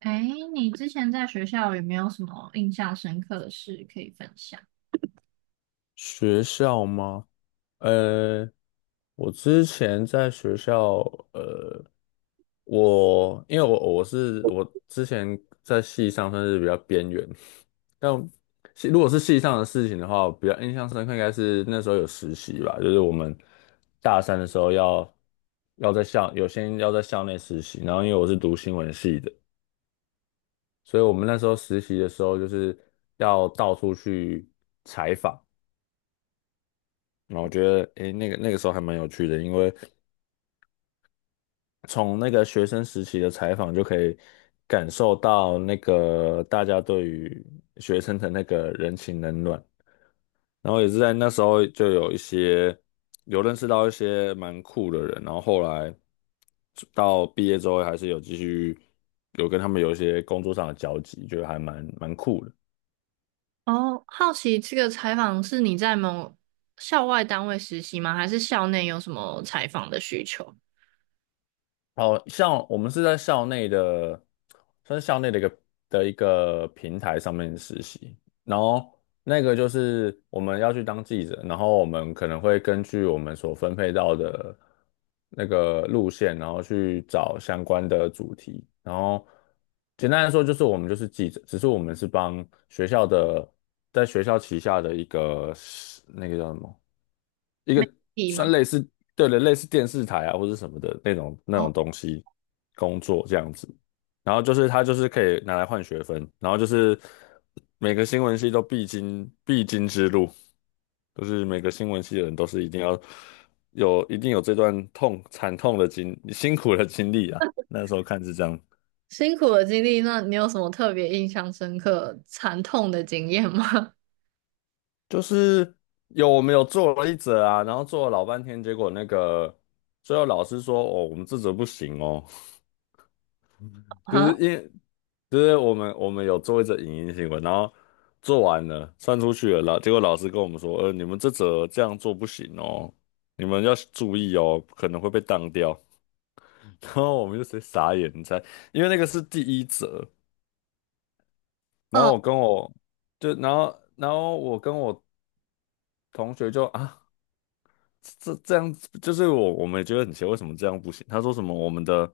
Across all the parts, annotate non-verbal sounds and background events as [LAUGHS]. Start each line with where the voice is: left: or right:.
right: 哎，你之前在学校有没有什么印象深刻的事可以分享？
left: 学校吗？呃，我之前在学校，呃，我因为我我是我之前在系上算是比较边缘，但系如果是系上的事情的话，比较印象深刻应该是那时候有实习吧，就是我们大三的时候要在校有些要在校内实习，然后因为我是读新闻系的，所以我们那时候实习的时候就是要到处去采访。那我觉得，诶，那个时候还蛮有趣的，因为从那个学生时期的采访就可以感受到那个大家对于学生的那个人情冷暖，然后也是在那时候就有一些有认识到一些蛮酷的人，然后后来到毕业之后还是有继续跟他们有一些工作上的交集，就还蛮酷的。
right: 哦，好奇这个采访是你在某校外单位实习吗？还是校内有什么采访的需求？
left: 哦，像我们是在校内的，算是校内的的一个平台上面实习，然后那个就是我们要去当记者，然后我们可能会根据我们所分配到的那个路线，然后去找相关的主题，然后简单来说就是我们就是记者，只是我们是帮学校的，在学校旗下的一个那个叫什么？一
right: 媒
left: 个
right: 体
left: 算
right: 吗？
left: 类似，对的，类似电视台啊或者什么的那种那
right: 哦，
left: 种东西工作这样子。然后就是他就是可以拿来换学分，然后就是每个新闻系都必经之路，就是每个新闻系的人都是一定要有一定有这段痛惨痛的经辛苦的经历啊。那时候看是这样，
right: 辛苦的经历，那你有什么特别印象深刻、惨痛的经验吗？
left: 就是我们有做了一则啊，然后做了老半天，结果那个最后老师说哦，我们这则不行哦。
right: [LAUGHS]
left: 就
right: 啊，
left: 是因为就是我们有做一则影音新闻，然后做完了算出去了，结果老师跟我们说，你们这则这样做不行哦，你们要注意哦，可能会被当掉。[LAUGHS] 然后我们就直接傻眼，你猜，因为那个是第一则，然后
right: 哦，
left: 我跟我就然后我跟我同学就啊，这样子就是我们也觉得很奇怪，为什么这样不行？他说什么我们的。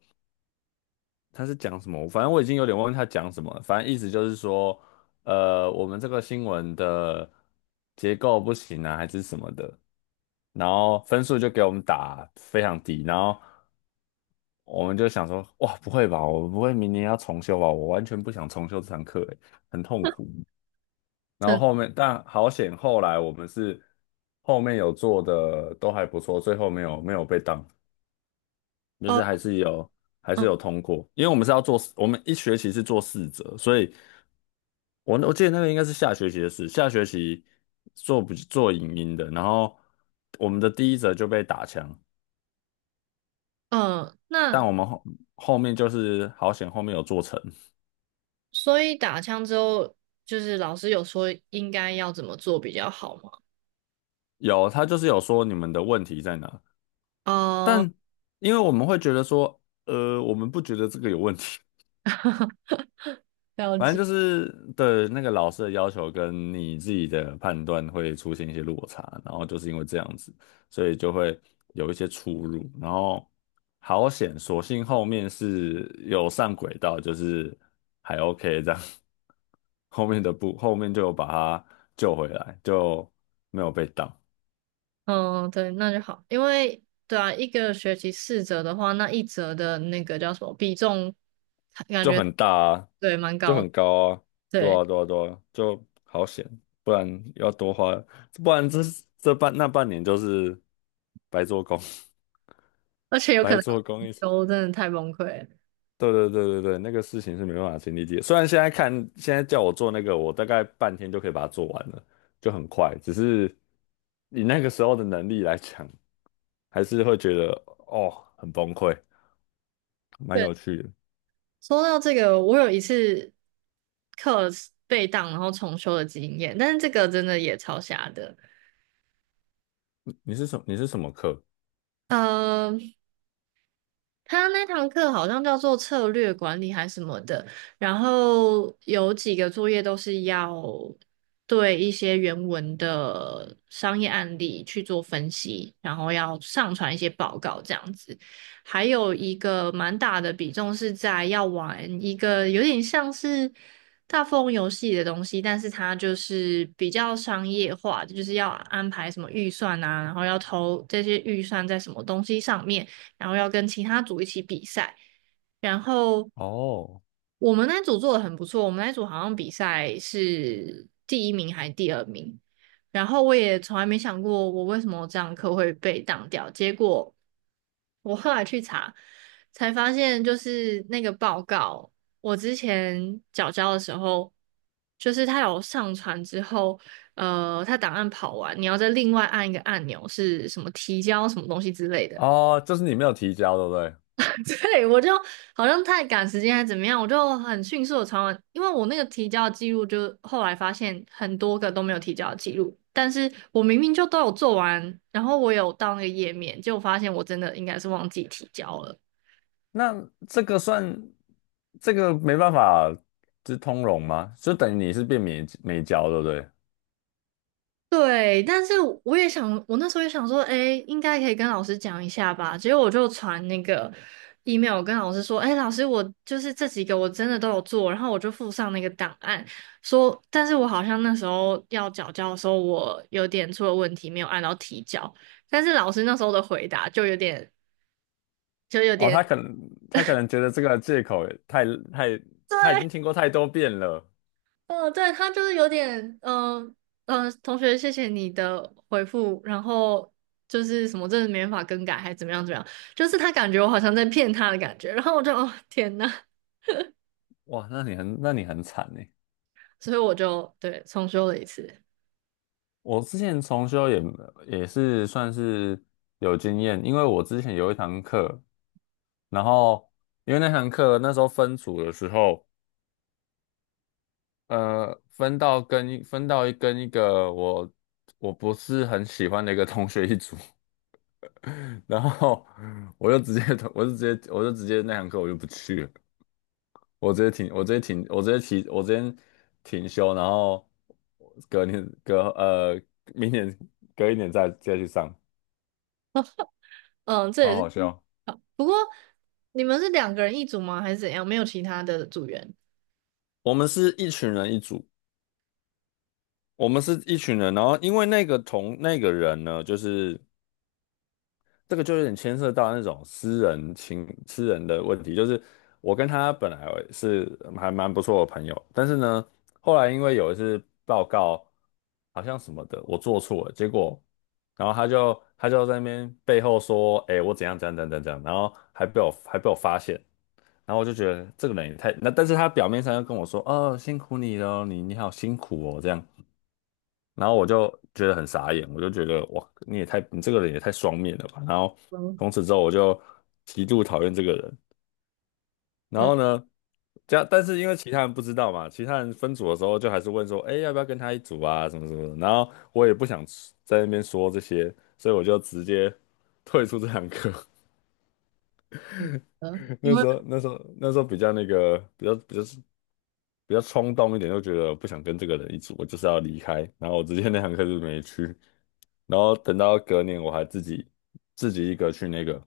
left: 他是讲什么？反正我已经有点忘记他讲什么了反正意思就是说，我们这个新闻的结构不行啊，还是什么的，然后分数就给我们打非常低，然后我们就想说，哇，不会吧，我不会明年要重修吧？我完全不想重修这堂课，欸很痛。然后
right: 真，
left: 后面，但好险，后来我们是后面有做的都还不错，最后没有被当，就
right: 哦，
left: 是还是
right: 嗯
left: 有通过，因为我们是要做四我们一学期是做四折，所以。我记得那个应该是下学期的事，下学期做不做影音的，然后我们的第一则就被打枪，
right: 嗯，
left: 但
right: 那
left: 我们后后面就是好险后面有做成，
right: 所以打枪之后，就是老师有说应该要怎么做比较好吗？
left: 有他就是有说你们的问题在哪，
right: 哦，
left: 但因为我们会觉得说，我们不觉得这个有问题，
right: [LAUGHS] 了
left: 反
right: 解。
left: 正就是对那个老师的要求跟你自己的判断会出现一些落差，然后就是因为这样子，所以就会有一些出入。然后好险，所幸后面是有上轨道，就是还 OK 这样。[LAUGHS] 后面的不，后面就有把他救回来，就没有被挡。
right: 嗯，对，那就好，因为对啊，一个学期四折的话，那一折的那个叫什么比重，感
left: 就
right: 觉
left: 很大啊，
right: 对蛮
left: 就
right: 高
left: 很
right: 的，
left: 高啊，
right: 对，
left: 对啊，就好险，不然要多花，不然这这半那半年就是白做工，
right: 而且
left: [LAUGHS]
right: 有可
left: 白
right: 能要
left: 做工
right: 重
left: 一，
right: 修，真的太崩溃了。
left: 对，那个事情是没办法亲力解。虽然现在看，现在叫我做那个，我大概半天就可以把它做完了，就很快，只是以那个时候的能力来讲，还是会觉得哦很崩溃，蛮
right: 对，
left: 有趣的。
right: 说到这个，我有一次课被当然后重修的经验，但是这个真的也超瞎的。
left: 你是什么课？
right: 嗯。他那堂课好像叫做策略管理还什么的，然后有几个作业都是要对一些原文的商业案例去做分析，然后要上传一些报告这样子。还有一个蛮大的比重是在要玩一个有点像是大富翁游戏的东西，但是它就是比较商业化，就是要安排什么预算啊，然后要投这些预算在什么东西上面。然后要跟其他组一起比赛。然后
left: 哦，
right: 我们那组做的很不错，我们那组好像比赛是第一名还是第二名。然后我也从来没想过我为什么这堂课会被挡掉，结果我后来去查，才发现就是那个报告，我之前缴交的时候，就是他有上传之后，他档案跑完，你要再另外按一个按钮，是什么提交什么东西之类的。
left: 哦，就是你没有提交，对不对？
right: [LAUGHS] 对，我就好像太赶时间还是怎么样，我就很迅速的传完，因为我那个提交记录就后来发现很多个都没有提交记录，但是我明明就都有做完，然后我有到那个页面，结果发现我真的应该是忘记提交了。
left: 那这个算这个没办法，就是通融吗？就等于你是变没交，对不对？
right: 对，但是我也想，我那时候也想说，哎，应该可以跟老师讲一下吧。结果我就传那个 email 跟老师说，哎，老师，我就是这几个我真的都有做，然后我就附上那个档案，说，但是我好像那时候要缴交的时候，我有点出了问题，没有按到提交。但是老师那时候的回答就有点，就有
left: 哦，
right: 点，
left: 他可能觉得这个借口也太他已经
right: 对，
left: 听过太多遍了，
right: 哦，对，他就是有点，嗯、同学，谢谢你的回复，然后就是什么，真的没办法更改，还怎么样怎么样，就是他感觉我好像在骗他的感觉，然后我就，哦，天呐，
left: 哇，那你很惨呢。
right: 所以我就对重修了一次，
left: 我之前重修也也是算是有经验，因为我之前有一堂课，然后因为那堂课那时候分组的时候。分到跟一个我不是很喜欢的一个同学一组，[LAUGHS] 然后我就直接我就直接那堂课我就不去了，我直接停休，然后隔年隔明年隔一年再去上，
right: 嗯，这
left: 好
right: 也是，
left: 好笑。
right: 不过你们是两个人一组吗？还是怎样？没有其他的组员？
left: 我们是一群人一组，我们是一群人，然后因为那个同那个人呢，就是。这个就有点牵涉到那种私人的问题。就是我跟他本来是还蛮不错的朋友，但是呢，后来因为有一次报告好像什么的，我做错了，结果然后他就在那边背后说：“哎、我怎样怎样怎样怎样。”然后还被我发现，然后我就觉得这个人也太……那但是他表面上又跟我说：“哦，辛苦你了，你你好辛苦哦。”这样，然后我就觉得很傻眼，我就觉得哇，你这个人也太双面了吧。然后
right: 嗯
left: 从此之后我就极度讨厌这个人。然
right: 嗯，
left: 后呢，这样但是因为其他人不知道嘛，其他人分组的时候就还是问说，哎，要不要跟他一组啊，什么什么的。然后我也不想在那边说这些，所以我就直接退出这堂课。
right: 嗯因为
left: 那时候比较那个比较比较比较冲动一点，就觉得不想跟这个人一组，我就是要离开。然后我直接那堂课就没去。然后等到隔年，我还自己一个去那个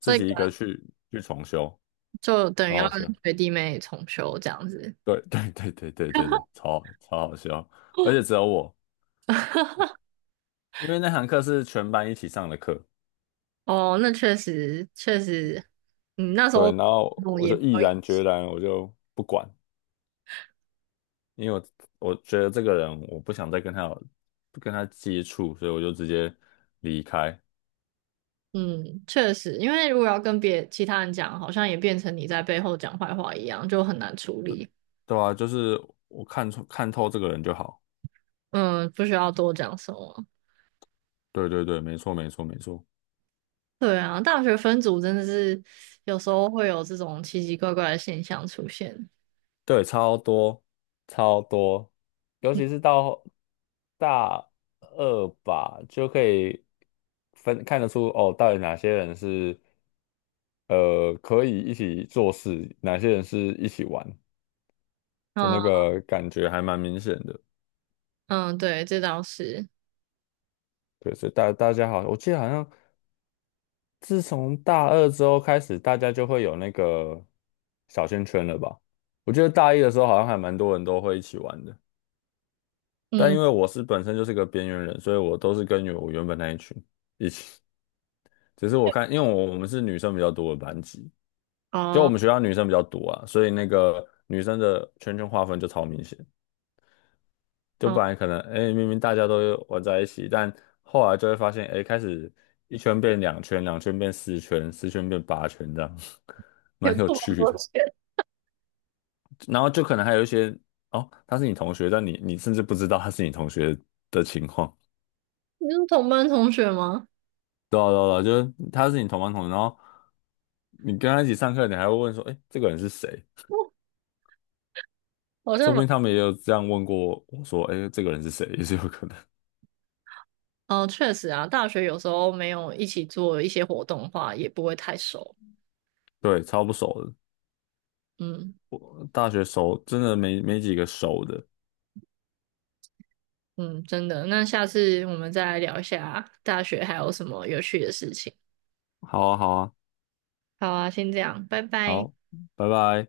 left: 自
right: 这
left: 己一
right: 个
left: 个去去重修，
right: 就等于
left: 超
right: 要
left: 好
right: 跟
left: 笑。
right: 学弟妹重修这样子。
left: 对，超好笑，而且只有我，
right: [LAUGHS]
left: 因为那堂课是全班一起上的课。
right: 哦，那确实确实，嗯，那时
left: 对，
right: 候
left: 然后
right: 我
left: 我
right: 也
left: 就
right: 没
left: 毅
right: 有。
left: 然决然，我就不管，因为我觉得这个人我不想再跟他接触，所以我就直接离开。
right: 嗯，确实，因为如果要跟别其他人讲，好像也变成你在背后讲坏话一样，就很难处理。
left: 对啊，就是我看出看透这个人就好。
right: 嗯，不需要多讲什么。
left: 没错，
right: 对啊，大学分组真的是有时候会有这种奇奇怪怪的现象出现。
left: 对，超多，尤其是到大二吧，就可以看得出哦，到底哪些人是可以一起做事，哪些人是一起玩，就那
right: 嗯
left: 个感觉还蛮明显的。
right: 嗯，对，这倒是。
left: 对，所以大家好，我记得好像自从大二之后开始，大家就会有那个小圈圈了吧？我记得大一的时候好像还蛮多人都会一起玩的，但因
right: 嗯，
left: 为我是本身就是个边缘人，所以我都是跟我原本那一群一起。只是我看，因为我们是女生比较多的班级，就我
right: 哦
left: 们学校女生比较多啊，所以那个女生的圈圈划分就超明显。就
right: 哦，
left: 本来可能，哎，明明大家都玩在一起，但后来就会发现，哎，开始一圈变两圈，两圈变四圈，四圈变八圈，这样 [LAUGHS]
right: 有
left: 蛮
right: 这
left: 有
right: 么
left: 趣的。
right: 多钱？
left: 然后就可能还有一些，哦，他是你同学，但你甚至不知道他是你同学的情况。
right: 你是同班同学吗？
left: 对啊就是他是你同班同学，然后你跟他一起上课，你还会问说，哎，这个人是谁？
right: [LAUGHS] 好
left: 说
right: 像
left: 不
right: 蛮……
left: 定他们也有这样问过我说，哎，这个人是谁，[LAUGHS] 也是有可能。
right: 哦，确实啊，大学有时候没有一起做一些活动的话，也不会太熟。
left: 对，超不熟的，
right: 嗯。
left: 大学熟真的没几个熟的。
right: 嗯，真的。那下次我们再来聊一下大学还有什么有趣的事情。
left: 好啊，好啊。
right: 好啊，先这样，拜拜。
left: 好，拜拜。